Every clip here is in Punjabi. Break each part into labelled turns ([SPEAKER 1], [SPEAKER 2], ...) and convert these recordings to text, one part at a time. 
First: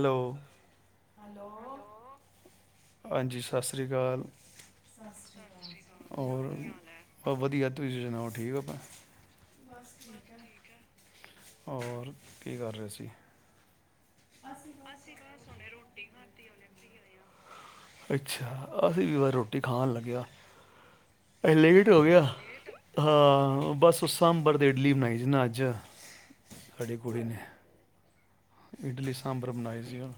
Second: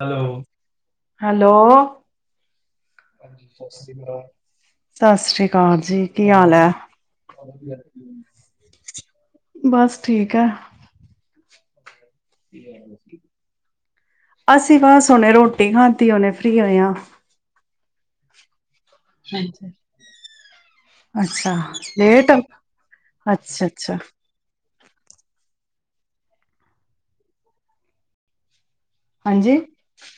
[SPEAKER 1] ਹੈਲੋ
[SPEAKER 2] ਹੈਲੋ-ਹੈਲੋ
[SPEAKER 1] ਹਾਂਜੀ ਸਤਿ
[SPEAKER 2] ਼ਸਤਿ
[SPEAKER 1] ਸ਼੍ਰੀ
[SPEAKER 2] ਸ੍ਰੀ ਅਕਾਲ ਸਤਿ ਸ੍ਰੀ ਆਕਾਲ ਜੀ ਕੀ
[SPEAKER 1] ਔਰ
[SPEAKER 2] ਹਾਲ ਹੈ
[SPEAKER 1] ਬ ਵਧੀਆ ਤੁਸੀਂ ਸੁਣਾਓ ਠੀਕ ਆਪਾਂ
[SPEAKER 2] ਬਸ ਠੀਕ ਹੈ।
[SPEAKER 1] ਔਰ ਕੀ ਕਰ ਰਹੇ ਸੀ
[SPEAKER 2] [unintelligible] ਅਸੀਂ ਬਸ ਹੁਨੇ ਰੋਟੀ ਖਾਧੀ ਹੁਨੇ ਫ੍ਰਰੀ ਹੋਏ ਆ।
[SPEAKER 1] ਅੱਛਾ ਅਸੀਂ ਵੀ ਵਾਰ ਰੋਟੀ ਖਾਣ ਲੱਗਿਆ ਅ ਲੇਟ ਹੋ ਗਿਆ
[SPEAKER 2] ਅੱਛਾ
[SPEAKER 1] ਹਾਂ
[SPEAKER 2] ਅੱਛਾ
[SPEAKER 1] ਬਸ ਸਾਂਬਰ ਦੇ ਇਡਲੀ ਬਣਾਈ ਸੀ ਨਾ ਅੱਜ ਸਾਡੀ ਕੁੜੀ ਨੇ ਇਡਲੀ ਸਾਂਬਰ
[SPEAKER 2] ਹਾਂਜੀ
[SPEAKER 1] ਬਣਾਏ ਸੀ ਹੁਣ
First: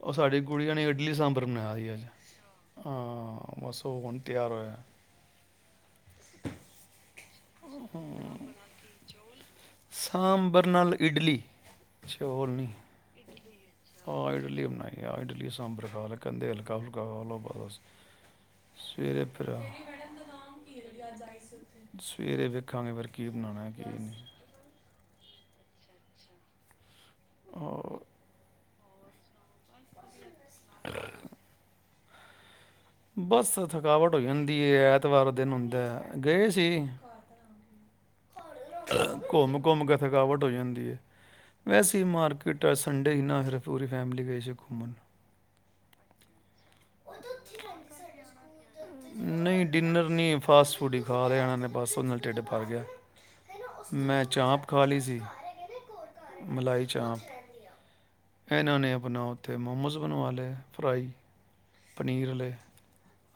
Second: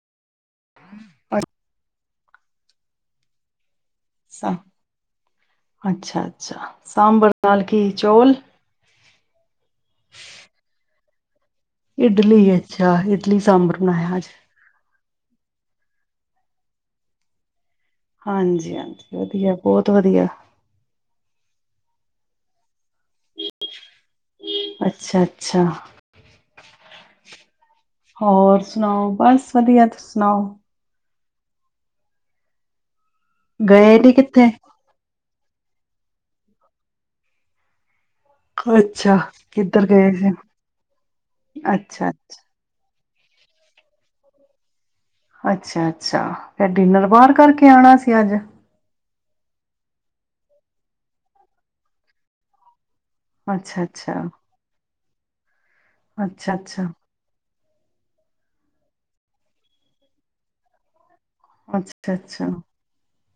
[SPEAKER 1] ਉਹ ਸਾਡੀ ਕੁੜੀੀਆਂ ਨੇ ਇਡਲੀ ਸਾਂਬਰ ਬਣਾਇਆ ਸੀ ਅੱਜ ਹਾਂ ਬਸ ਉਹ ਹੁਣ ਤਿਆਰ ਹੋਇਆ
[SPEAKER 2] ਅੱਛਾ-ਅੱਛਾ ਸਾਂਬਰ ਨਾਲ ਕੀ ਚੋਲ
[SPEAKER 1] ਸਾਂਬਰ ਨਾਲ ਇਡਲੀ ਚੌਲ
[SPEAKER 2] ਇਡਲੀ
[SPEAKER 1] ਨਹੀਂ
[SPEAKER 2] ਅੱਛਾ ਇਡਲੀ ਸਾਂਬਰ ਬਣਾਇਆ ਅੱਜ
[SPEAKER 1] ਜਾਂ ਇਡਲੀ ਸਾਂਬਰ ਖਾਯਾ ਕਹਿੰਦੇ ਹਲਕਾ-ਫੁਲਕਾ ਖਾ ਲੋ ਬਸ
[SPEAKER 2] ਹਾਂਜੀ-ਹਾਂਜੀ
[SPEAKER 1] ਸਵੇਰੇ
[SPEAKER 2] ਵਧੀਆ
[SPEAKER 1] ਫਿਰ
[SPEAKER 2] ਬਹੁਤ ਵਧੀਆ।
[SPEAKER 1] [inaudible] ਸਵੇਰੇ ਵੇਖਾਂਗੇ ਫਿਰ ਕੀ‌ ਬਣਾਣਾ ਕੀ ਨਹੀਂ-
[SPEAKER 2] ਅੱਛਾ- ਅੱਛਾ।
[SPEAKER 1] ਔਰ
[SPEAKER 2] ਹੋਰ ਸੁਣਾਓ ਬਸ ਵਧੀਆ ਤੁਸੀਂ ਸੁਣਾਓ।
[SPEAKER 1] ਬਸ
[SPEAKER 2] ਗਏ ਨੀ
[SPEAKER 1] ਥਕਾਵਟ ਹੋ
[SPEAKER 2] ਕਿੱਥੇ
[SPEAKER 1] ਜਾਂਦੀ ਏ ਐਤਵਾਰ ਦਿਨ ਹੁੰਦਾ ਗਏ ਸੀ।
[SPEAKER 2] ਅੱਛਾ
[SPEAKER 1] ਘੁੰਮ-ਘੁੰਮ
[SPEAKER 2] ਕਿੱਧਰ
[SPEAKER 1] ਕੇ
[SPEAKER 2] ਗਏ ਸੀ
[SPEAKER 1] ਥਕਾਵਟ ਹੋ ਜਾਂਦੀ ਹੈ। ਵੈਸੀ
[SPEAKER 2] ਅੱਛਾ ਅੱਛਾ
[SPEAKER 1] ਮਾਰਕੀਟ ਸੰਡੇ ਸੀ ਨਾ ਸਿਰਫ ਪੂਰੀ ਫੈਮਲੀ ਗਏ ਸੀ ਘੁੰਮਣ
[SPEAKER 2] ਅੱਛਾ-ਅੱਛਾ। ਫਿਰ ਡਿਨਰ ਬਾਹਰ ਕਰਕੇ ਆਣਾ ਸੀ ਅੱਜ
[SPEAKER 1] ਨਹੀਂ ਡਿਨਰ ਨਹੀਂ ਫਾਸਟ ਫੂਡ ਹੀ ਖਾ ਲਿਆਣਾ ਨੇ ਬਸ ਉਹ ਨਾਲ ਢਿੱਡ ਭਰ ਗਿਆ।
[SPEAKER 2] ਅੱਛਾ ਅੱਛਾ
[SPEAKER 1] ਮੈਂ ਚਾਂਪ ਖਾ ਲਈ ਸੀ।
[SPEAKER 2] ਅੱਛਾ ਅੱਛਾ
[SPEAKER 1] ਮਲਾਈ ਚਾਂਪ ਇਹਨਾਂ ਨੇ ਆਪਣਾ ਉੱਥੇ ਮੋਮੋਸ ਬਣਵਾ ਲਏ ਫਰਾਈ ਪਨੀਰ
[SPEAKER 2] ਅੱਛਾ-ਅੱਛਾ।
[SPEAKER 1] ਵਾਲੇ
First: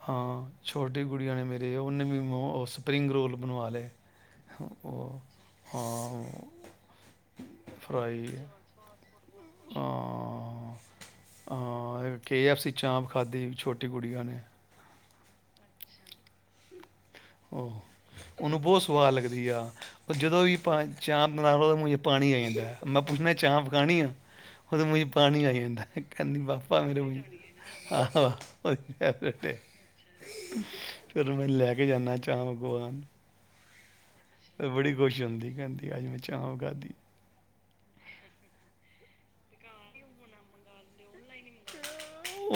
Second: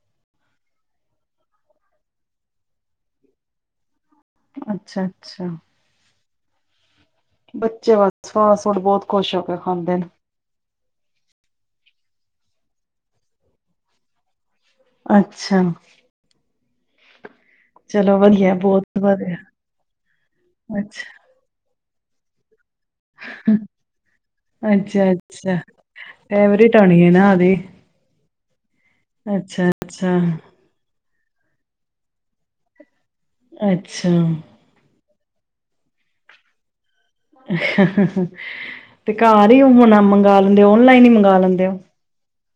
[SPEAKER 1] ਹਾਂ ਛੋਟੀ ਗੁੜੀਆਂ ਨੇ ਮੇਰੇ ਉਹਨੇ ਵੀ ਮ ਸਪਰਿੰਗ ਰੋਲ ਬਣਵਾ ਲਏ।
[SPEAKER 2] ਅੱਛਾ, ਅੱਛਾ।
[SPEAKER 1] ਉਹ ਆਮ
[SPEAKER 2] ਬੱਚੇ ਬਸ
[SPEAKER 1] ਫਰਾਈ
[SPEAKER 2] ਫਾਸਟ- ਫੁੜ ਬਹੁਤ ਖੁਸ਼ ਹੋ ਕੇ
[SPEAKER 1] ਆ
[SPEAKER 2] ਖਾਂਦੇ ਨੇ।
[SPEAKER 1] ਕੇ ਐੱਫ ਸੀ ਚਾਂਪ ਖਾਧੀ, ਛੋਟੀ ਕੁੜੀਆਂ ਨੇ।
[SPEAKER 2] ਅੱਛਾ। ਚਲੋ ਵਧੀਆ
[SPEAKER 1] ਉਹਨੂੰ ਬਹੁਤ ਸਵਾਦ
[SPEAKER 2] ਵਧੀਆ
[SPEAKER 1] ਲੱਗਦੀ ਆ, ਉਹ ਜਦੋਂ ਵੀ
[SPEAKER 2] ਅੱਛਾ
[SPEAKER 1] ਚਾਹ ਬਣਾ ਪਾਣੀ ਆਈ ਜਾਂਦਾ ਹੈ [inaudible] ਮੈਂ ਚਾਂਪ ਖਾਣੀ ਆ, ਉਹਦੇ
[SPEAKER 2] ਅੱਛਾ
[SPEAKER 1] ਮੂੰਹਚ ਪਾਣੀ
[SPEAKER 2] ਅੱਛਾ
[SPEAKER 1] ਆਈ ਜਾਂਦਾ, ਕਹਿੰਦੀ
[SPEAKER 2] ਫੇਵਰੇਟ
[SPEAKER 1] ਪਾਪਾ ਮੇਰੇ
[SPEAKER 2] ਹੋਣੀ ਹੈ ਨਾ ਉਹਦੀ
[SPEAKER 1] ਮੂੰਹ ਹੋ ਫੈਰੇਟ
[SPEAKER 2] ਅੱਛਾ ਅੱਛਾ
[SPEAKER 1] [inaudible] ਫਿਰ ਮੈਂ ਲੈ ਕੇ ਜਾਂਦਾ। ਜਾਾਗਵਾਨ [inaudible]
[SPEAKER 2] ਅੱਛਾ। ਸਮ [inaudible]
[SPEAKER 1] ਖੁਸ਼ ਹਦੀ ਕ ਹੁੰਦੀ ਅੱਜ ਮੈਂ ਚਾਂ ਉਗਾਾਦੀ [inaudible]
[SPEAKER 2] ਤੇ ਘਰ ਹੀ ਹੁਣ ਮੰਗਾ ਲੈਂਦੇਓ, ਓਨਲਾਈਨ ਹੀ ਮੰਗਵਾ ਲੈਂਦੇ ਓ?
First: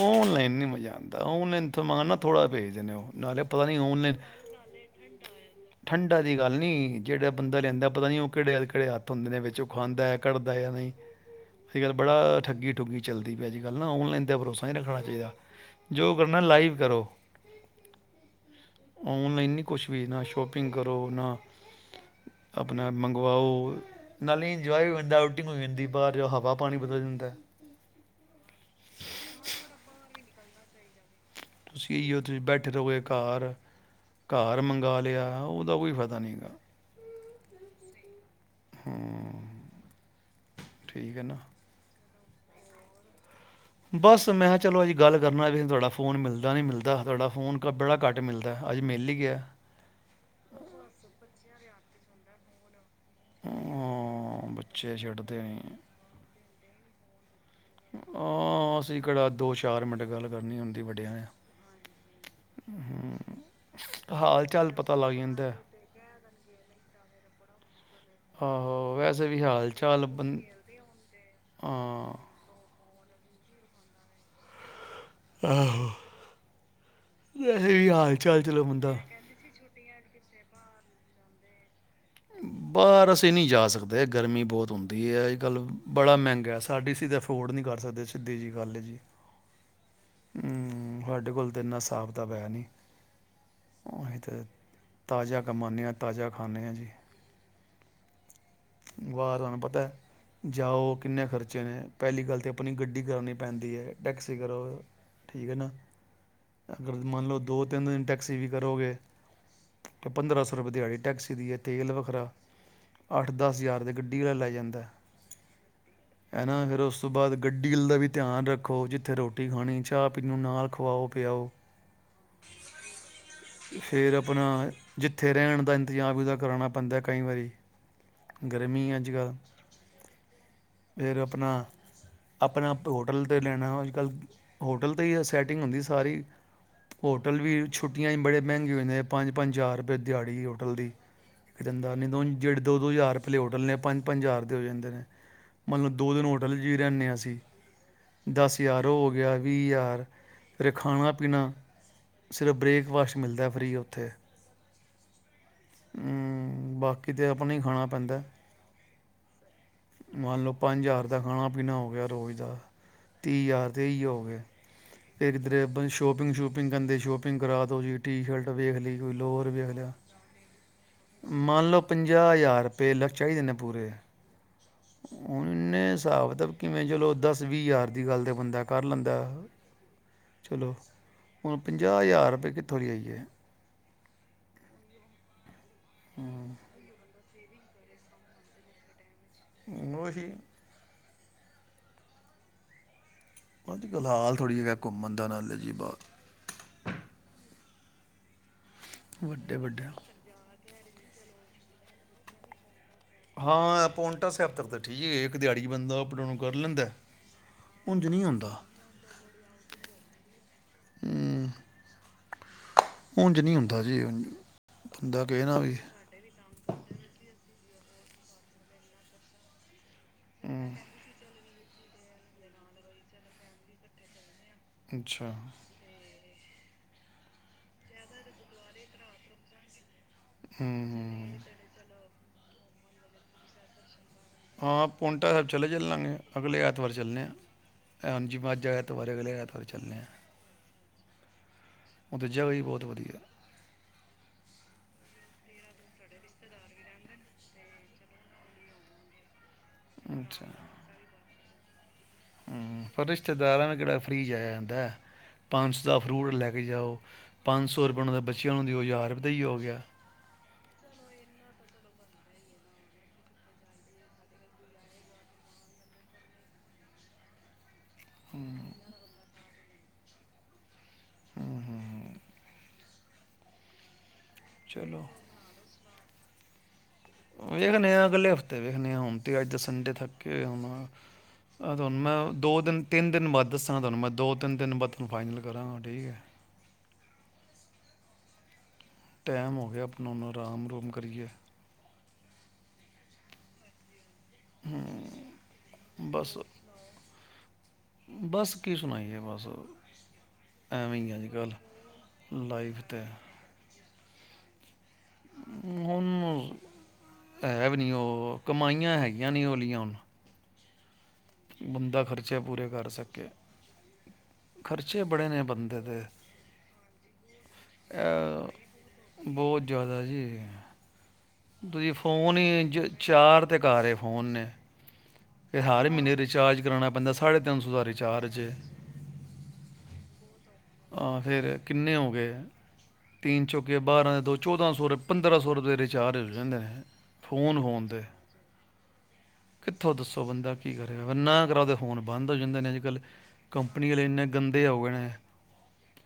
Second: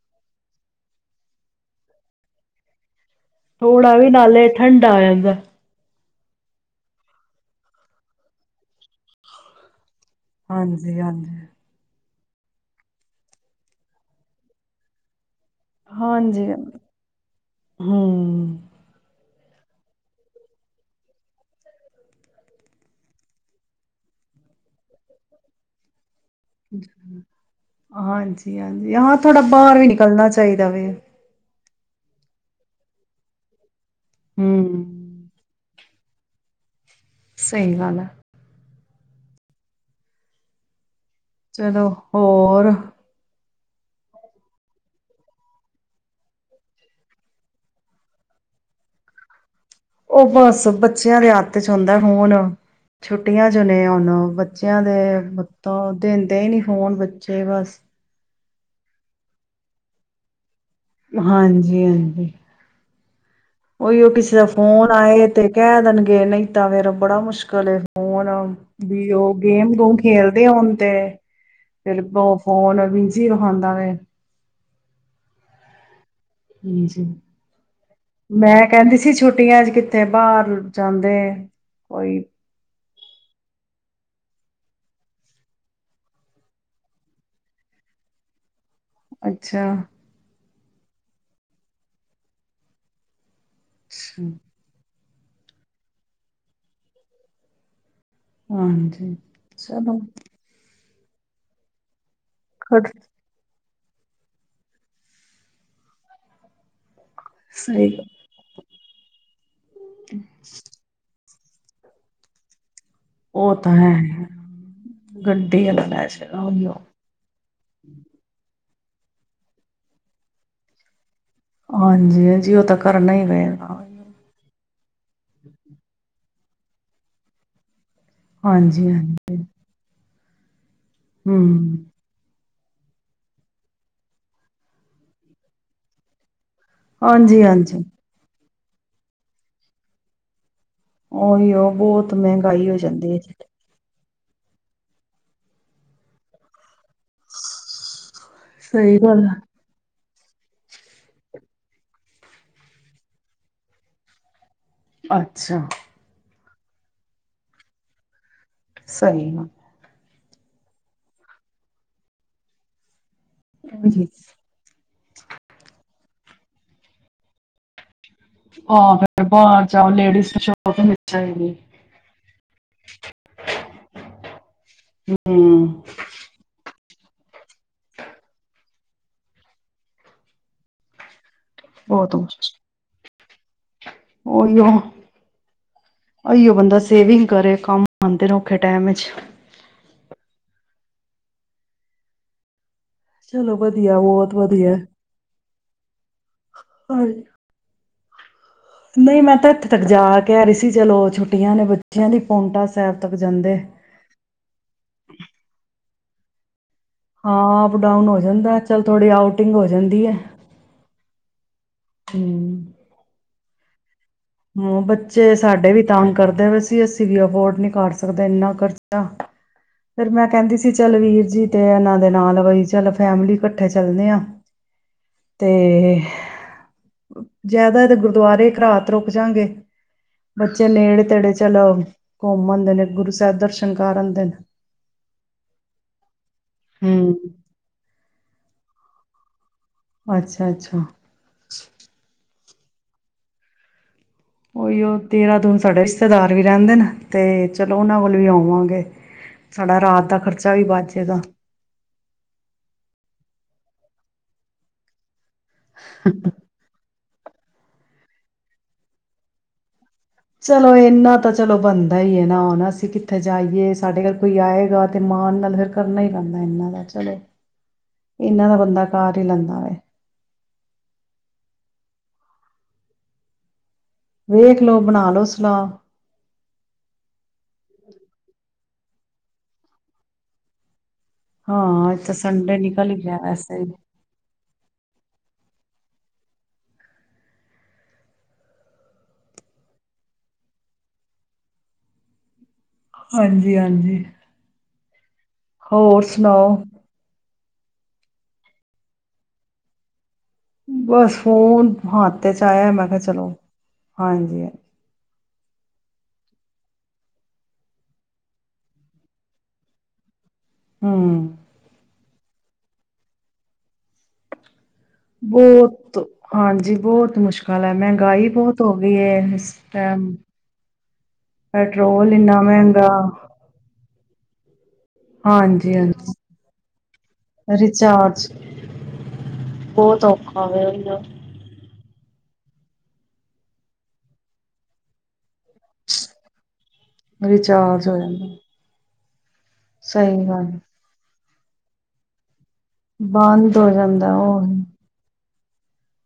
[SPEAKER 1] ਓਨਲਾਈਨ ਨੀ ਮਜ਼ਾ ਆਉਂਦਾ, ਓਨਲਾਈਨਥ ਮੰਗਉਣਾ ਥੋੜਾ ਭੇਜਣੇ ਉਹ ਨਾਲੇ ਪਤਾ ਨਹੀਂ
[SPEAKER 2] ਥੋੜਾ ਵੀ
[SPEAKER 1] ਆਨਲਾਈਨ
[SPEAKER 2] ਨਾਲੇ, ਠੰਡਾ ਆ ਜਾਂਦਾ।
[SPEAKER 1] ਠੰਡਾ ਦੀ ਗੱਲ ਨਹੀਂ, ਜਿਹੜਾ ਬੰਦਾ ਲਿਆਂਦਾ ਪਤਾ ਨਹੀਂ, ਉਹ ਕਿਹੜੇ -ਕਿਹੜੇ ਹੱਥ ਹੁੰਦੇ ਨੇ ਵਿੱਚ ਉਹ ਖਾਂਂਦਾ।
[SPEAKER 2] ਹਾਂਜੀ -ਹਾਂਜੀ।
[SPEAKER 1] ਬੜਾ ਠੱਗੀ ਠੁੱਗੀ ਚਲਦੀ ਪਈ ਅਜ- ਕੱਲ੍ਹ, ਔਨਲਾਈਨ ਦਾ ਭਰੋਸਾ ਨਹੀਂ ਰੱਖਣਾ ਚਾਹੀਦਾ। ਜੋ ਕਰਨਾ
[SPEAKER 2] ਹਾਂਜੀ
[SPEAKER 1] ਲਾਈਵ ਕਰੋ,
[SPEAKER 2] ਹਮ
[SPEAKER 1] ਆਨਲਾਈਨ ਕੁਛ ਵੀ ਨਾ ਸ਼ੋਭ ਸ਼ਪਿੰਗ ਕਰੋ ਨਾ, ਆਪਣਾ ਮੰਗਵਾਓ ਨਾਲੇ ਇੰਜੋਏ ਵੀ ਹੋ ਜਾਂਦਾ, ਆਊਟਿੰਗ ਹੋ ਜਾਂਦੀ ਬਾਹਰ ਜਾਓ ਹਵਾ ਪਾਣੀ ਬਦਲ ਜਾਂਦਾ।
[SPEAKER 2] ਹਾਂਜੀ, ਹਾਂਜੀ। ਹਾਂ ਥੋੜਾ ਬਾਹਰ ਵੀ ਨਿਕਲਣਾਹੀ ਚਾਹੀਦਾਵੇ
[SPEAKER 1] ਤੁਸੀਂ ਇਓ ਤੁਸੀਂ ਬੈਠੇ ਰਹੋਗੇ, ਘਾਰ ਘਰ ਮੰਗ
[SPEAKER 2] ਹਮ
[SPEAKER 1] ਲਿਆ ਉਹ ਉਹਦਾ ਕੋਈ ਪਤਾ ਨਹੀਂ ਗਾ
[SPEAKER 2] ਸਹੀ ਗਲ ਹੈ।
[SPEAKER 1] ਹਮ ਠੀਕ ਹ
[SPEAKER 2] ਚਲੋ ਹੋਰ
[SPEAKER 1] ਬਸ ਮੈਂ ਕਿਹਾਂ ਚਲੋ, ਅੱਜ ਗੱਲ ਕਰਨਾ ਵੀ ਤੁਹਾਡਾ ਫੋਨ ਮਿਲਦਾ ਨਹੀਂ ਮਿਲਦਾ, ਤੁਹਾਡਾ ਫੋਨ ਕ ਬੜਾ ਘਟ ਮਿਲਦਾ ਅੱਜ ਮਿਲ ਹੀ ਗਿਆ।
[SPEAKER 2] ਉਹ ਬਸ ਬੱਚਿਆਂ ਦੇ ਹੱਤ ਚ ਹੁੰਦਾ ਤਾਂ ਹੁਣ ਛੁੱਟੀਆਂ ਚ ਨੇ ਉਹਨ
[SPEAKER 1] ਹਾਂ,
[SPEAKER 2] ਬੱਚਿਆਂ
[SPEAKER 1] ਬੱਚੇ
[SPEAKER 2] ਦੇ
[SPEAKER 1] ਛੱਡਦੇ ਨਹੀਂ
[SPEAKER 2] ਤੋਂ ਦਿੰਦੇ ਹੀ ਨੀ ਫੋਣ ਬੱਚੇ ਜੇ ਬਸ
[SPEAKER 1] ਹਾਂ ਅਸੀਂ ਕਰਾ ਦੋ ਚਾਰ ਮਿੰਟ ਗੱਲ ਕਰਨੀ ਹੁੰਦੀ ਹੈ
[SPEAKER 2] ਹਾਂਜੀ, ਹਾਂਜੀ। ਉਹੀ ਉਹ ਕਿਸੇ ਦਾ
[SPEAKER 1] ਹਾਲ ਚਾਲ
[SPEAKER 2] ਫੋਨ
[SPEAKER 1] ਪਤਾ ਲੱਗ
[SPEAKER 2] ਆਏ
[SPEAKER 1] ਜਾਂਦਾ
[SPEAKER 2] ਤੇ
[SPEAKER 1] ਹੈ।
[SPEAKER 2] ਕਹਿ ਦੇਣਗੇ ਨਹੀਂ ਤਾਂ ਫੇਰ ਬੜਾ ਮੁਸ਼ਕਿਲ ਅਜ ਕਲੇੇ ਫੋਨ
[SPEAKER 1] ਆਹੋ
[SPEAKER 2] ਵੀ
[SPEAKER 1] ਵੈਸੇ
[SPEAKER 2] ਉਹ
[SPEAKER 1] ਹਾਲ
[SPEAKER 2] ਗੇਮ ਗੂਮ
[SPEAKER 1] ਚਾਲ ਬੰ
[SPEAKER 2] ਖੇਲਦੇ ਹੋਣ ਤੇ ਫਿਰ
[SPEAKER 1] ਹਾਂ
[SPEAKER 2] ਉਹ ਫੋਨ ਵੀ ਰਖਾਂਦਾ ਵ
[SPEAKER 1] ਆਹੋ।
[SPEAKER 2] ਹਾਜੀ
[SPEAKER 1] ਵੈਸੇ ਵੀ ਹਾਲ ਚਾਲ ਚਲੋ
[SPEAKER 2] ਮੈਂ
[SPEAKER 1] ਬੰਦਾ
[SPEAKER 2] ਕਹਿੰਦੀ ਸੀ ਛੁੱਟੀਆਂ ਵਿਚ ਕਿੱਥੇ ਥੇ ਬਾਹਰ ਜਾਂਦੇ ਕੋਈ
[SPEAKER 1] ਬਾਹਰ ਅਸੀਂ ਨਹੀਂ ਜਾ ਸਕਦੇ ਗਰਮੀ ਬਹੁਤ ਹੁੰਦੀ ਹੈ। ਅੱਜ, ਕੱਲ੍ਹ ਬੜਾ ਮਹਿੰਗਾ ਸਾਡੀ ਸੀ ਤਾਂ ਅਫੋਰਡ ਨਹੀਂ ਕਰ ਸਕਦੇ ਸਿੱਧੀ ਜੀ
[SPEAKER 2] ਅੱਛਾ।
[SPEAKER 1] ਹਮ ਸਾਡੇ ਕੋਲ ਤਾਂ ਇੰਨਾ ਹਿਸਾਬ ਕਿਤਾਬ ਹੈ ਨਹੀਂ ਉਹੀ
[SPEAKER 2] ਅੱਛਾ
[SPEAKER 1] ਤੇ ਹੈ ਤਾਜ਼ਾ ਕਮਾਾਨਦੇ ਹਾਂ। ਤਾਜ਼ਾ ਖਾਨਦੇ ਹਾਂ ਜੀ।
[SPEAKER 2] ਹਾਂਜੀ
[SPEAKER 1] ਬਾਹਰ ਤੁਹਾਨੂੰ ਪਤਾ
[SPEAKER 2] ਚਲੋ
[SPEAKER 1] ਜਾਓ ਕਿੰਨੇ ਖਰਚੇ ਨੇ ਪਹਿਲੀ ਗੱਲ ਤਾਂ ਆਪਣੀ
[SPEAKER 2] ਖੜ
[SPEAKER 1] ਗੱਡੀ ਕਰਨੀ ਪੈਂਦੀ ਹੈ ਟੈਕਸੀ ਕਰੋ ਠੀਕ ਹੈ ਨਾ। ਮੰਨ ਲਓ ਦੋ ਤਿੰਨ
[SPEAKER 2] ਸਹੀ
[SPEAKER 1] ਦਿਨ
[SPEAKER 2] ਗੱਲ।
[SPEAKER 1] ਟੈਕਸੀ ਵੀ ਕਰੋਗੇ ਪੰਦਰਾਂ ਸੌ ਰੁਪਏ ਦਿਹਾੜੀ ਟੈਕਸੀ ਗੱਡੀ ਦਾ ਤੇਲ ਵੱਖਰਾ ਅੱਠ
[SPEAKER 2] ਉਹ
[SPEAKER 1] ਦਸ
[SPEAKER 2] ਤਾਂ
[SPEAKER 1] ਹਜ਼ਾਰ ਤੇ
[SPEAKER 2] ਹੈ
[SPEAKER 1] ਗੱਡੀ ਵਾਲਾ ਲੈ ਜਾਂਦਾ
[SPEAKER 2] ਗੱਡੀ ਵਾਲਾ ਲੈ ਜਾਏਗਾ
[SPEAKER 1] ਹੈ ਨਾ
[SPEAKER 2] ਉਹੀਓ
[SPEAKER 1] ਫਿਰ ਉਸ ਤੋਂ ਬਾਅਦ ਗੱਡੀ ਦਾ ਵੀ ਧਿਆਨ ਰੱਖ ਜਿੱਥੇ ਰੋਟੀ ਖਾਣੀ ਚਾਹ ਪੀ ਨੂੰ ਨਾਲ ਖਵਾਓ ਪਿਆਓ
[SPEAKER 2] ਹਾਂਜੀ ਹ ਜੀ ਉਹ ਤਾਂ ਕਰਨਾ ਹੀ ਪਏਗਾ
[SPEAKER 1] ਫਿਰ ਆਪਣਾ ਜਿੱਥੇ ਰਹਿਣ ਦਾ ਇੰਤਜ਼ਾਮ ਇਦਾ ਕਰਵਾਉਣਾ ਪੈਂਦਾ ਕਈ ਵਾਰੀ
[SPEAKER 2] ਹਾਂਜੀ
[SPEAKER 1] ਗਰਮੀ ਅੱਜ ਕੱਲ੍ਹ
[SPEAKER 2] ਹਾਂਜੀ
[SPEAKER 1] ਫਿਰ ਆਪਣਾ
[SPEAKER 2] ਹਮ
[SPEAKER 1] ਆਪਣੇ ਆਪ ਹੋਟਲ 'ਤੇ ਲੈਣਾ ਅੱਜ ਕੱਲ੍ਹ ਹੋਟਲ 'ਤੇ ਹੀ ਸੈਟਿੰਗ ਹੁੰਦੀ ਸਾਰੀ ਹੋਟਲ
[SPEAKER 2] ਹਾਂਜੀ
[SPEAKER 1] ਵੀ
[SPEAKER 2] ਹਾਂਜੀ
[SPEAKER 1] ਛੁੱਟੀਆਂ ਚ ਬੜੇ ਮਹਿੰਗੇ ਹੋਏ ਨੇ ਪੰਜ ਪੰਜ ਹਜ਼ਾਰ ਰੁਪਏ ਦਿਹਾੜੀ ਹੋਟਲ ਦੀ
[SPEAKER 2] ਉਹੀ
[SPEAKER 1] ਇੱਕ
[SPEAKER 2] ਉਹ
[SPEAKER 1] ਦੰਦਾ ਨ
[SPEAKER 2] ਬਹੁਤ
[SPEAKER 1] ਦ ਜਿਹੜੇ
[SPEAKER 2] ਮਹਿੰਗਾਈ ਹੋ
[SPEAKER 1] ਦੋ-ਦੋ ਹਜ਼ਾਰ
[SPEAKER 2] ਜਾਂਦੀ
[SPEAKER 1] ਰੁਪਏ ਆਲੇ
[SPEAKER 2] ਹੈ
[SPEAKER 1] ਹੋਟਲ ਨੇ ਪੰਜ ਪੰਜਾਰ ਦੇ ਹੋ ਜਾਂਦੇ ਨੇ ਮਤਲਬ ਦੋ ਦਿਨ ਹੋਟਲ ਹੀ ਰਹਿਨੇਆਂ ਅਸੀਂ ਦਸ ਹਜ਼ਾਰ
[SPEAKER 2] ਸਹੀ
[SPEAKER 1] ਉਹ ਹੋ
[SPEAKER 2] ਗੱਲ
[SPEAKER 1] ਗਿਆ। ਤ ਯਾਰ ਫਿਰ ਖਾਣਾ ਪੀਣਾ ਸਿਰਫ ਬ੍ਰੇਕਫਾਸਟ ਮਿਲਦਾ ਫ੍ਰੀ ਉੱਥੇ।
[SPEAKER 2] ਅੱ ਛਾ।
[SPEAKER 1] ਹਮ, ਬਾਕੀ ਤਾਂ ਆਪਣਾ ਹੀ ਖਾਣਾ ਪੈਂਦਾ।
[SPEAKER 2] ਸਹੀ ਹ।
[SPEAKER 1] ਮੰਨ ਲਓ ਪੰਜ ਹਜ਼ਾਰ ਦਾ ਖਾਣਾ-ਪੀਣਾ ਹੋ ਗਿਆ ਰੋਜ਼ ਦਾ। ਤੀਹ ਹਜ਼ਾਰ ਦੇ ਹੀ
[SPEAKER 2] ਹਾਂਜੀ
[SPEAKER 1] ਹੋ ਗਏ। ਫਿਰ ਰੇ ਸ਼ੋਪਿੰਗ ਸੂਪਿੰਗ ਕਦੇ ਸ਼ੋਪਿੰਗ ਕਰਾ ਦੋ ਜੀ। ਟੀ ਸ਼ਰਟ ਵੇਖ
[SPEAKER 2] ਹਾਂ
[SPEAKER 1] ਲਈ, ਕੋਈ
[SPEAKER 2] ਫਿਰ
[SPEAKER 1] ਲੋਅਰ
[SPEAKER 2] ਬਾਹਰ
[SPEAKER 1] ਵੇਖ
[SPEAKER 2] ਜਾਓ
[SPEAKER 1] ਲਿਆ
[SPEAKER 2] ਲੇਡੀਜ਼ ਸ਼ੋਪਿੰਗ ਚਾਹੀਦੀ
[SPEAKER 1] ਮੰਨ ਲਓ ਪੰਜਾਹ ਹਜ਼ਾਰ ਰੁਪਏ ਲੱਖ ਚਾਹੀਦੇ ਨੇ ਪੂਰੇ। ਹੁਣ
[SPEAKER 2] ਹਮ
[SPEAKER 1] ਇੰਨੇ ਹਿਸਾਬ ਦਾ ਕਿਵੇਂ ਚਲੋ ਦਸ, ਵੀਹ ਹਜ਼ਾਰ ਦੀ ਗੱਲ ਤੇ ਬੰਦਾ ਕਰ ਲੈਂਦਾ ਚਲੋ। ਹੁਣ ਪੰਜਾਹ ਹਜ਼ਾਰ ਰੁਪਏ ਕਿੱਥੋਂ ਲਿਆਈਏ।
[SPEAKER 2] ਓਹੀਓ ਅਹੀਓ ਬੰਦਾ ਸੇਵਿੰਗ ਕਰੇ। ਕੰਮ ਆਉਂਦੇ ਔਖੇ ਟਾਈਮ ਵਿੱਚ।
[SPEAKER 1] ਉਹ ਹੀ।
[SPEAKER 2] ਚਲੋ
[SPEAKER 1] ਅੱਜ
[SPEAKER 2] ਵਧੀਆ
[SPEAKER 1] ਕੱਲ
[SPEAKER 2] ਬਹੁਤ
[SPEAKER 1] ਹਾਲ ਥੋੜ੍ਹੀ ਹੈਗਾ
[SPEAKER 2] ਵਧੀਆ
[SPEAKER 1] ਘੁੰਮਣ ਦਾ ਨਾਲੇ ਜੀ ਬਾਰ।
[SPEAKER 2] ਨਹੀਂ ਮੈਂ ਤਾਂ ਇੱਥੇ ਤੱਕ ਜਾ ਕਹਿ ਰਹੀ ਸੀ ਚਲੋ ਛੁੱਟੀਆਂ ਨੇ ਬੱਚਿਆਂ ਦੀ ਪੋਂਟਾ ਸਾਹਿਬ ਤੱਕ ਜਾਂਦੇ
[SPEAKER 1] ਹਾਂ ਪੋਂਟਾ ਸਾਹਿਬ ਤਾਂ ਠੀਕ ਹੈ ਇੱਕ ਦਿਹਾੜੀ ਬੰਦਾ ਪ੍ਰੋਗਰਾਮ ਕਰ ਲੈਂਦਾ।
[SPEAKER 2] ਹਾਂ ਅਪ
[SPEAKER 1] ਉਂਝ
[SPEAKER 2] ਡਾਊਨ ਹੋ
[SPEAKER 1] ਨਹੀਂ ਹੁੰਦਾ
[SPEAKER 2] ਜਾਂਦਾ ਚੱਲ ਥੋੜੀ ਆਊਟਿੰਗ ਹੋ ਜਾਂਦੀ ਹੈ
[SPEAKER 1] ਹੂੰ
[SPEAKER 2] ਹਮ।
[SPEAKER 1] ਨੀ ਹੁੰਦਾ ਜੇ ਉ
[SPEAKER 2] ਹਾਂ ਬੱਚੇ ਸਾਡੇ ਵੀ ਤੰਗ ਕਰਦੇ ਪਏ ਅਸੀ ਵੀ ਅਫੋਰਡ ਨੀ ਕਰ ਸਕਦਾ ਇੰਨਾ ਖਰਚਾ। ਫਿਰ ਮੈਂ ਕਹਿੰਦੀ ਸੀ
[SPEAKER 1] ਹੂੰ
[SPEAKER 2] ਚਲ ਵੀਰ ਜੀ ਤੇ ਇਹਨਾਂ ਦੇ ਨਾਲ ਬਈ ਚੱਲ ਫੈਮਲੀ ਇਕੱਠੇ ਚੱਲਨੇ ਆ।
[SPEAKER 1] ਅੱਛਾ
[SPEAKER 2] ਤੇ ਜ਼ਿਆਦਾ ਤੇ ਗੁਰਦੁਆਰੇ ਇਕ ਰਾਤ ਰੁਕ ਜਾਗੇ। ਬੱਚੇ ਨੇੜੇ ਤੇੜੇ
[SPEAKER 1] ਹੂੰ
[SPEAKER 2] ਚਲਓ ਘੁੰਮਣ ਦੇ ਨੇ ਗੁਰੂ ਸਾਹਿਬ ਦਰਸ਼ਨ ਕਰਨ
[SPEAKER 1] ਹਾਂ ਪੳਟਾ ਸਾਹਿਬ ਚਲੇ ਚੱਲਣਾਂਗੇ ਅਗਲੇ ਐਤਵਾਰ
[SPEAKER 2] ਹੂੰ।
[SPEAKER 1] ਚੱਲਦੇ ਹਾਂ। ਹਾਂਜੀ ਮਾਝਾ ਐਤਵਾਰ ਅਗਲੇ ਐਤਵਾਰ ਵਾਰ ਚ
[SPEAKER 2] ਅੱਛਾ ਅੱਛਾ
[SPEAKER 1] ਉਹ ਤਾਂ ਜਗ੍ਹਾ ਹੀ ਬਹੁਤ ਵਧੀਆ
[SPEAKER 2] ਉਹੀ ਉਹ ਦੇਹਰਾਦੂਨ ਸਾਡੇ ਰਿਸ਼ਤੇਦਾਰ ਵੀ ਰਹਿੰਦੇ ਨੇ ਤੇ ਚਲੋ ਉਹਨਾਂ ਕੋਲ ਵੀ ਹੋਆਵਾਂਗੇ। ਸਾਡਾ ਰਾਤ ਦਾ
[SPEAKER 1] ਅੱਛਾ
[SPEAKER 2] ਖਰਚਾ ਵੀ ਬੱਚ ਜੇਗਾ।
[SPEAKER 1] ਹੂੰ ਪਰ ਰਿਸ਼ਤੇਦਾਰਾਂ ਨੂੰ ਕਿਹੜਾ ਫ੍ਰਰੀ ਜਾਇਆ ਜਾਂਦਾ। ਪੰਜ ਸੋ ਦਾ ਫਰੂਟ ਲੈ ਕੇ ਜਾਓ। ਪੰਜ ਸੌ ਰੁਪਏ ਉਹਨਾਂ ਦਾ ਬੱਚਿਆਂ ਨੂੰ ਦਿਓ ਹਜ਼ਾਰੁਪਏ ਦਾ ਹੀ ਹੋ ਗਿਆ।
[SPEAKER 2] ਚਲੋ ਇੰਨਾ ਤਾਂ ਚਲੋ ਬੰਦਾ ਬਦਾ ਨਾ ਨਾ ਅਸੀਂ ਕਿੱਥੇ ਜਾਈਏ ਸਾਡੇ ਘਰ ਕੋਈ ਆਏਗਾ ਤੇ ਮਾਣ ਨਾਲ ਫਿਰ ਕਰਨਾ ਹੀ ਪੈਂਦਾ ਇਹਨਾਂ ਦਾ ਚਲੋ ਇਹਨਾਂ ਦਾ ਬੰਦਾ ਕਾਰ ਹੀ ਲੈਂਂਦਾ
[SPEAKER 1] ਹੂੰ ਹੂੰ ਹੂੰ
[SPEAKER 2] ਵੇਖ ਲੋ
[SPEAKER 1] ਚਲੋ
[SPEAKER 2] ਬਣਾ ਲਓ ਸਲਾਹ
[SPEAKER 1] ਵੇਖ ਦੇ ਆ ਅਗਲੇ ਹਫ਼ਤੇ ਅਤੇ ਵੇਖਣੀ ਹੁਮ ' ਅੱਜ ਦ ਸੰਡੇ ਥ ਕੇ ਹੁਣ ਆਹ
[SPEAKER 2] ਹਾਂ
[SPEAKER 1] ਤੁਹਾਨੂੰ
[SPEAKER 2] ਅੱਜ ਤਾਂ
[SPEAKER 1] ਮੈਂ
[SPEAKER 2] ਸੰਡੇ
[SPEAKER 1] ਦੋ ਦਿਨ
[SPEAKER 2] ਨਿਕਲ ਹੀ
[SPEAKER 1] ਤਿੰਨ
[SPEAKER 2] ਗਿਆ
[SPEAKER 1] ਦਿਨ ਬਾਅਦ
[SPEAKER 2] ਵੈਸੇ ਵੀ।
[SPEAKER 1] ਦੱਸਾਂ ਤੁਹਾਨੂੰ ਮੈਂ ਦੋ ਤਿੰਨ ਦਿਨ ਬਾਅਦ ਤੁਹਾਨੂੰ ਫਾਈਨਲ ਕਰਨ ਡੇ ਟੈਮ ਹੋ ਗਿਆ ਆਪਣਾ ਹੂਣ ਆਰਾਮ ਰੂਮ ਕਰੀਏ
[SPEAKER 2] ਹਾਂਜੀ ਹਾਂਜੀ ਹੋਰ
[SPEAKER 1] ਬਸ
[SPEAKER 2] ਸੁਣਾਓ
[SPEAKER 1] ਬਸ ਕੀ ਸੁਣਾਈਏ ਬਸ ਐਵੇਂ ਹੀ
[SPEAKER 2] ਬਸ
[SPEAKER 1] ਅੱਜ
[SPEAKER 2] ਹੁ ਹੱਥ ਤੇ
[SPEAKER 1] ਕੱਲ੍ਹ
[SPEAKER 2] ਚ ਆਇਆ
[SPEAKER 1] ਲਾਈਫ
[SPEAKER 2] ਮੈਂ ਕਿਹਾ
[SPEAKER 1] ਤੇ
[SPEAKER 2] ਚਲੋ ਹਾਂਜੀ
[SPEAKER 1] ਹੁਣ ਹੈ ਵੀ ਨੀ ਉਹ ਕਮਾਈਆਂ ਹੈਗੀਆਂ ਨੀ ੳਲੀਆਂ ਹੁਣ
[SPEAKER 2] ਹੂੰ
[SPEAKER 1] ਬੰਦਾ ਖਰਚ ਅੱਚੇ ਪੂਰੇ ਕਰ ਸਕੇ ਖਰਚੇ ਬੜੇ ਨੇ ਬੰਦੇ
[SPEAKER 2] ਬਹੁਤ
[SPEAKER 1] ਦੇ
[SPEAKER 2] ਹਾਂਜੀ। ਬਹੁਤ ਮੁਸ਼ਕਿਲ ਮਹਿੰਗਾਈ
[SPEAKER 1] ਇਹ
[SPEAKER 2] ਬਹੁਤ ਹੋ ਗਈ ਇਸ
[SPEAKER 1] ਬਹੁਤ ਜ਼ਿਆਦਾ
[SPEAKER 2] ਟਾਈਮ
[SPEAKER 1] ਜੀ ਤੁਸੀਂ
[SPEAKER 2] ਪੈਟਰੋਲ
[SPEAKER 1] ਫੋਨ
[SPEAKER 2] ਇੰਨਾ
[SPEAKER 1] ਹੀ ਜ-
[SPEAKER 2] ਮਹਿੰਗਾ
[SPEAKER 1] ਚਾਰ ਤੇ ਘਰ ਹੈ ਫੋਨ ਫ
[SPEAKER 2] ਹਾਂਜੀ
[SPEAKER 1] ਹਰ
[SPEAKER 2] ਹਾਂਜੀ
[SPEAKER 1] ਮਹੀਨੇ ਰਿਚਾਰਜ ਕਰਾਣਾ ਪੈਂਦਾ ਸਾਢੇ ਤਿੰਨ ਸੌ ਦਾ ਰਿਚਾਰਜ ਹੈ। ਆ ਫਿਰ
[SPEAKER 2] ਹੋਰ
[SPEAKER 1] ਕਿੰਨੇ ਹੋਗੇ? ਤਿਨ, ਚੌਂਕੇ ਬਾਰਾਂ, ਦੋ, ਚੋਦਾਸੋਂ, ਪੰਦ ਪੰਦਰਾਂ ਸੌ, ਰੁਪੇ ਦਾ ਰਿਚਾਰਜ ਹੋ ਜਾਂਦੇ ਫੋਨ- ਫੋਨ
[SPEAKER 2] ਰਿਚਾਰਜ ਹੋ
[SPEAKER 1] ਤੇ।
[SPEAKER 2] ਜਾਂਦਾ
[SPEAKER 1] ਕਿੱਥੋਂ
[SPEAKER 2] ਸਹੀ
[SPEAKER 1] ਦੱਸੋ
[SPEAKER 2] ਗੱਲ
[SPEAKER 1] ਬੰਦਾ ਕੀ ਕਰੇਗਾ? ਨਾ, ਕਰਾਓ ਤੇ, ਫੋਨ ਬੰਦ। ਪਤਾ ਜਾਂਦੇ ਨੇ, ਅੱਜ-ਕੱਲ
[SPEAKER 2] ਬੰਦ ਹੋ
[SPEAKER 1] ਕੰਪਨੀ ਵਾਲੇ
[SPEAKER 2] ਜਾਂਦਾ
[SPEAKER 1] ਇੰਨੇ
[SPEAKER 2] ਉਹੀ
[SPEAKER 1] ਗੰਦੇ ਉ ਗਏ ਨੇ।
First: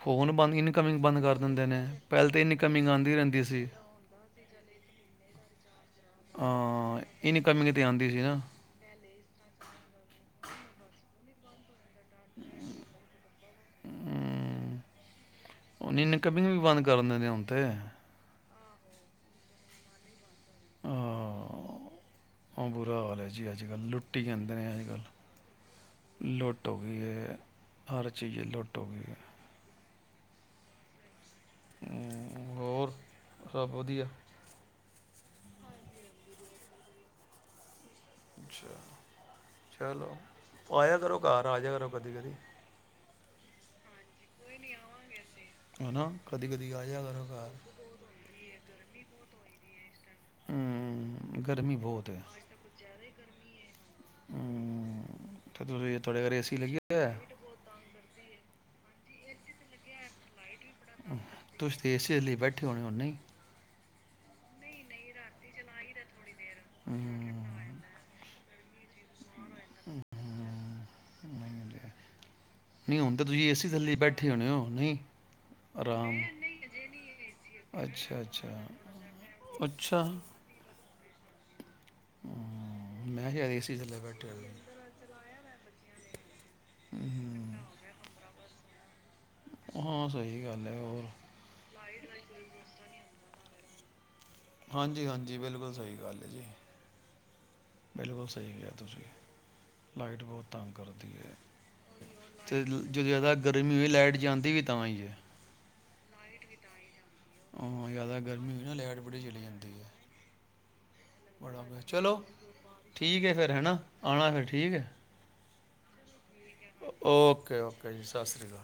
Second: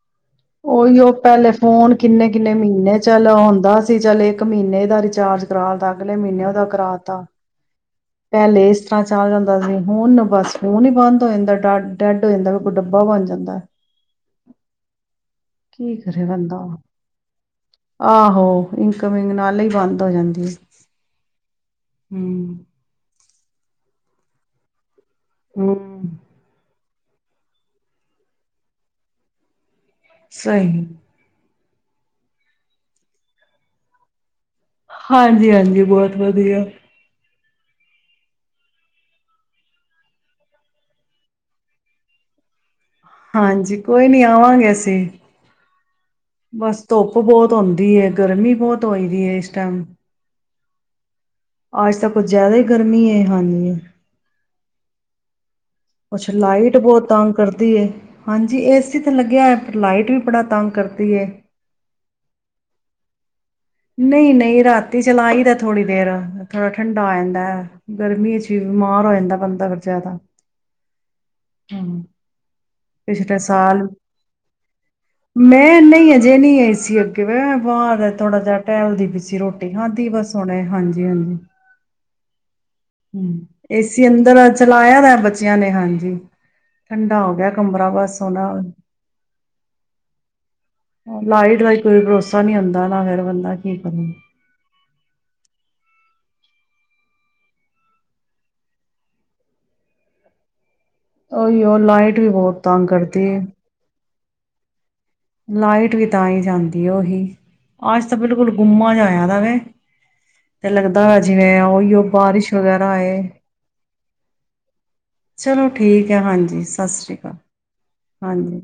[SPEAKER 1] ਫੋਨ ਬੰਦ
[SPEAKER 2] ਉਹੀ,
[SPEAKER 1] ਇਨਕਮਿੰਗ
[SPEAKER 2] ਉਹ,
[SPEAKER 1] ਬੰਦ ਕਰ
[SPEAKER 2] ਪਹਿਲੇ
[SPEAKER 1] ਦਿੰਦੇ ਨੇ
[SPEAKER 2] ਫੋਨ
[SPEAKER 1] ਪਹਿਲ ਤੇ
[SPEAKER 2] ਕਿੰਨੇ-ਕਿੰਨੇ
[SPEAKER 1] ਇਨਕਮਿੰਗ
[SPEAKER 2] ਮਹੀਨੇ
[SPEAKER 1] ਆਂਦੀ
[SPEAKER 2] ਚਲ
[SPEAKER 1] ਰਹਿੰਦੀ
[SPEAKER 2] ਆਉਂਦਾ ਸੀ। ਚੱਲ ਇੱਕ ਮਹੀਨੇ ਦਾ ਰਿਚਾਰਜ ਕਰਾ ਤ ਪੈਲੇ ਮਹੀਨੇ ਉਹਦਾ ਕਰਾ
[SPEAKER 1] ਹਾਂ
[SPEAKER 2] ਤਾ,
[SPEAKER 1] ਇਨਕਮਿੰਗ ਤੇ ਆਂਦੀ ਸੀ ਨਾ
[SPEAKER 2] ਪਹਿਲੇ ਇਸ ਤਰ੍ਹਾਂ ਚੱਲ ਜਾਂਦਾ ਸੀ, ਹੁਣ ਬਸ ਫੋਨ ਈ ਬੰਦ। ਇੰਦਰ ਡਾਟ ਡੈਡ ਹੋ ਜਾਂਦਾ ਵੀ, ਕੋਈ ਡੱਬਾ ਬਣ ਜਾਂਦਾ। ਕੀ ਕਰੇ
[SPEAKER 1] ਇਨਕਮਿੰਗ
[SPEAKER 2] ਬੰਦਾ
[SPEAKER 1] ਵੀ ਬੰਦ ਕਰ ਦਿੰਦੇ ਹੂਣ ਤੇ।
[SPEAKER 2] ਆਹੋ। ਇਨਕਮਿੰਗ ਨਾਲ ਹੀ ਬੰਦ ਹੋ ਜਾਂਦੀ। ਹੂੰ
[SPEAKER 1] ਉਹ ਬੁਰਾ ਹਾਲ ਹੈ ਜੀ, ਅੱਜ-ਕੱਲ ਲੁੱਟੀ ਜਾਂਦੇ ਨੇ ਅੱਜ- ਕੱਲ।
[SPEAKER 2] ਹੂੰ
[SPEAKER 1] ਲੁੱਟ ਹੋ ਹਰ ਚੀਜ਼ ਲੁੱਟੋਗੀ।
[SPEAKER 2] ਸਹੀ
[SPEAKER 1] ਹੋਰ, ਸਭ ਵਧੀਆ?
[SPEAKER 2] ਹਾਂਜੀ- ਹਾਂਜੀ ਬਹੁਤ ਵਧੀਆ।
[SPEAKER 1] ਅੱਛਾ। ਚਲੋ, ਆਯਾ ਕਰੋ ਘਰ, ਆਜਿਆ ਕਰੋ ਕਦੀ ਕਦੀ
[SPEAKER 2] ਹਾਂਜੀ। ਕੋਈ ਨਹੀਂ ਆਵਾਂਗੇ ਅਸੀੇ,
[SPEAKER 1] ਹਨਾ ਕਦੀ ਕਦੀ
[SPEAKER 2] ਬੱਸ
[SPEAKER 1] ਆ ਜਾ
[SPEAKER 2] ਧੁੱਪ
[SPEAKER 1] ਕਰੋ ਘਰ
[SPEAKER 2] ਬਹੁਤ ਹੁੰਦੀ ਏ, ਗਰਮੀ ਬਹੁਤ ਹੋਈ। ਦੀ ਇਸ ਟੈਮ
[SPEAKER 1] ਹੂੰ
[SPEAKER 2] ਆਜ ਤਾ ਕੁਝ ਜ਼ਿਆਦਾ ਹੀ ਗਰਮੀ ਹੇ, ਹਾੰਜੀ।
[SPEAKER 1] ਹਮ, ਤੇ ਤੁਸੀਂ ਤੁਹਾਡੇ
[SPEAKER 2] ਕੁੱਛ
[SPEAKER 1] ਘਰ ਏਸੀ
[SPEAKER 2] ਲਾਈਟ
[SPEAKER 1] ਲੱਗਿਆ
[SPEAKER 2] ਬਹੁਤ
[SPEAKER 1] ਹੋਇਆ ਹੈ?
[SPEAKER 2] ਤੰਗ ਕਰਦੀ ਏ, ਹਾਂਜੀ। ਇਸ, ਇੱਥੇ ਲੱਗਿਆਇ ਲਾਈਟ ਵੀ ਬੜਾ ਤੰਗ ਕਰਦੀ ਏ
[SPEAKER 1] ਤੁਸੀਂ ਤੇ ਏ ਸੀ ਦੇ ਲਈ ਬੈਠੇ ਹੋਣੇ ਉਹੇ
[SPEAKER 2] ਨਹੀਂ- ਨਹੀਂ ਰਾਤੀ ਚਲਾਈ ਦਾ ਥੋੜ੍ਹੀ ਦੇਰ‌। ਥੋੜਾ ਠੰਡਾ ਹੋ ਆਂਦਾ
[SPEAKER 1] ਹਮ,
[SPEAKER 2] ਗਰਮੀ 'ਚ ਬਿਮਾਰ ਹੋ ਜਾਂਦਾ ਬੰਦਾ ਫਿਰ, ਜ਼ਿਆਦਾ।
[SPEAKER 1] ਨਹੀਂ ਹੁੰਦੇ
[SPEAKER 2] ਹੂੰ
[SPEAKER 1] ਨਹੀਂ ਹੁਣ ਤਾਂ
[SPEAKER 2] ਪਿਛਲੇ
[SPEAKER 1] ਤੁਸੀਂ ਏਸੀ
[SPEAKER 2] ਸਾਲ
[SPEAKER 1] ਥੱਲੇ ਬੈਠੇ ਹੋਣੇ ਹੋ ਨਹੀਂ
[SPEAKER 2] ਮੈਂ ਨਹੀਂ
[SPEAKER 1] ਆਰਾਮ
[SPEAKER 2] ਅਜੇ ਨਹੀਂ ਆਈ ਸੀ, ਅੱਗੇ ਵੈਂ
[SPEAKER 1] ਸੀ
[SPEAKER 2] ਬਾਹਰ
[SPEAKER 1] ਅੱਛਾ
[SPEAKER 2] ਥੋੜਾ
[SPEAKER 1] ਅੱਛਾ
[SPEAKER 2] ਜਿਹਾ ਟਹਿਲਦੀ ਪਈ ਸੀ ਰੋਟੀ
[SPEAKER 1] ਅੱਛਾ
[SPEAKER 2] ਖਾਂਧੀ ਬਸ ਹੁਣੇ, ਹਾਂਜੀ। ਹਹ
[SPEAKER 1] ਹਮ, ਮੈਂ
[SPEAKER 2] ਹੂੰ,
[SPEAKER 1] ਸ਼ਾਇਦ ਥੱਲੇ
[SPEAKER 2] ਏਸੀ
[SPEAKER 1] ਬੈਠੇ ਹੋਏ
[SPEAKER 2] ਅੰਦਰ ਚਲਾਇਆ ਹੋਇਆ ਬੱਚਿਆਂ ਨੇ, ਹਾਂਜੀ। ਜੀ। ਠੰਡਾ ਹੋ ਗਿਆ।
[SPEAKER 1] ਹੂੰ
[SPEAKER 2] ਕਮਰਾ ਬਸ ਸੋਣਾ ਹੁਨ,
[SPEAKER 1] ਹਾਂ ਸਹੀ ਗੱਲ ਹੈ ਹੋਰ
[SPEAKER 2] ਲਾਈਟ ਦਾ ਕੋਈ ਭਰੋਸਾ ਨਹੀਂ ਹੁੰਦਾ ਨਾ, ਫਿਰ ਬੰਦਾ ਕੀਕ [inaudible]
[SPEAKER 1] ਹਾਂਜੀ -ਹਾਂਜੀ, ਬਿਲਕੁਲ ਸਹੀ ਗੱਲ ਹੈ ਜੀ। ਬਿਲਕੁਲ ਸਹੀ ਕਿਹਾ ਤੁਸੀਂ, ਲਾਈਟ ਬਹੁਤ ਤੰਗ ਕਰਦੀ ਹੈ
[SPEAKER 2] ਉਹੀ ਉਹ ਲਾਈਟ ਵੀ ਬਹੁਤ
[SPEAKER 1] ਤੇ
[SPEAKER 2] ਤੰਗ
[SPEAKER 1] ਜਦੋਂ
[SPEAKER 2] ਕਰਦੀ
[SPEAKER 1] ਜ਼ਿਆਦਾ
[SPEAKER 2] ਏ।
[SPEAKER 1] ਗਰਮੀ ਹੋਈ ਲਾਈਟ ਜਾਂਦੀ ਵੀ ਤਾਂਾ ਹੀ ਜਚ
[SPEAKER 2] ਲਾਈਟ ਵੀ ਤਾਂ ਹੀ ਜਾਂਦੀ ਉਹੀ,
[SPEAKER 1] ਹਾਂ
[SPEAKER 2] ਅੱਜ ਤਾਂ
[SPEAKER 1] ਜ਼ਿਆਦਾ
[SPEAKER 2] ਬਿਲਕੁਲ
[SPEAKER 1] ਗਰਮੀ ਹੋਈ ਨਾ
[SPEAKER 2] ਗੁੰਮਾ
[SPEAKER 1] ਲਾਈਟ
[SPEAKER 2] ਜਾ
[SPEAKER 1] ਬੜੀ
[SPEAKER 2] ਆਇਆ ਦਾ
[SPEAKER 1] ਚਲੀ
[SPEAKER 2] ਵੈ।
[SPEAKER 1] ਜਾਂਦੀ ਹੈ
[SPEAKER 2] ਤੇ ਲੱਗਦਾ ਦਾਰ ਜਿਵੇਂ
[SPEAKER 1] ਬੜਾ
[SPEAKER 2] ਉਹੀ ਉਹ
[SPEAKER 1] ਚਲੋ
[SPEAKER 2] ਬਾਰਿਸ਼ ਵਗੈਰਾ ਆਏ
[SPEAKER 1] ਠੀਕ ਹੈ ਫਿਰ ਹੈ ਨਾ ਆਉਣਾ ਫਿਰ ਠੀਕ ਹੈ।
[SPEAKER 2] ਚਲੋ ਠੀਕ ਹੈ, ਹਾਂਜੀ, ਸਤਿ ਸ੍ਰੀ ਅਕਾਲ
[SPEAKER 1] ਓਕੇ ਓਕੇ ਜੀ ਸਤਿ ਸ਼੍ਰੀ
[SPEAKER 2] ਹਾਂਜੀ।
[SPEAKER 1] ਅਕਾਲ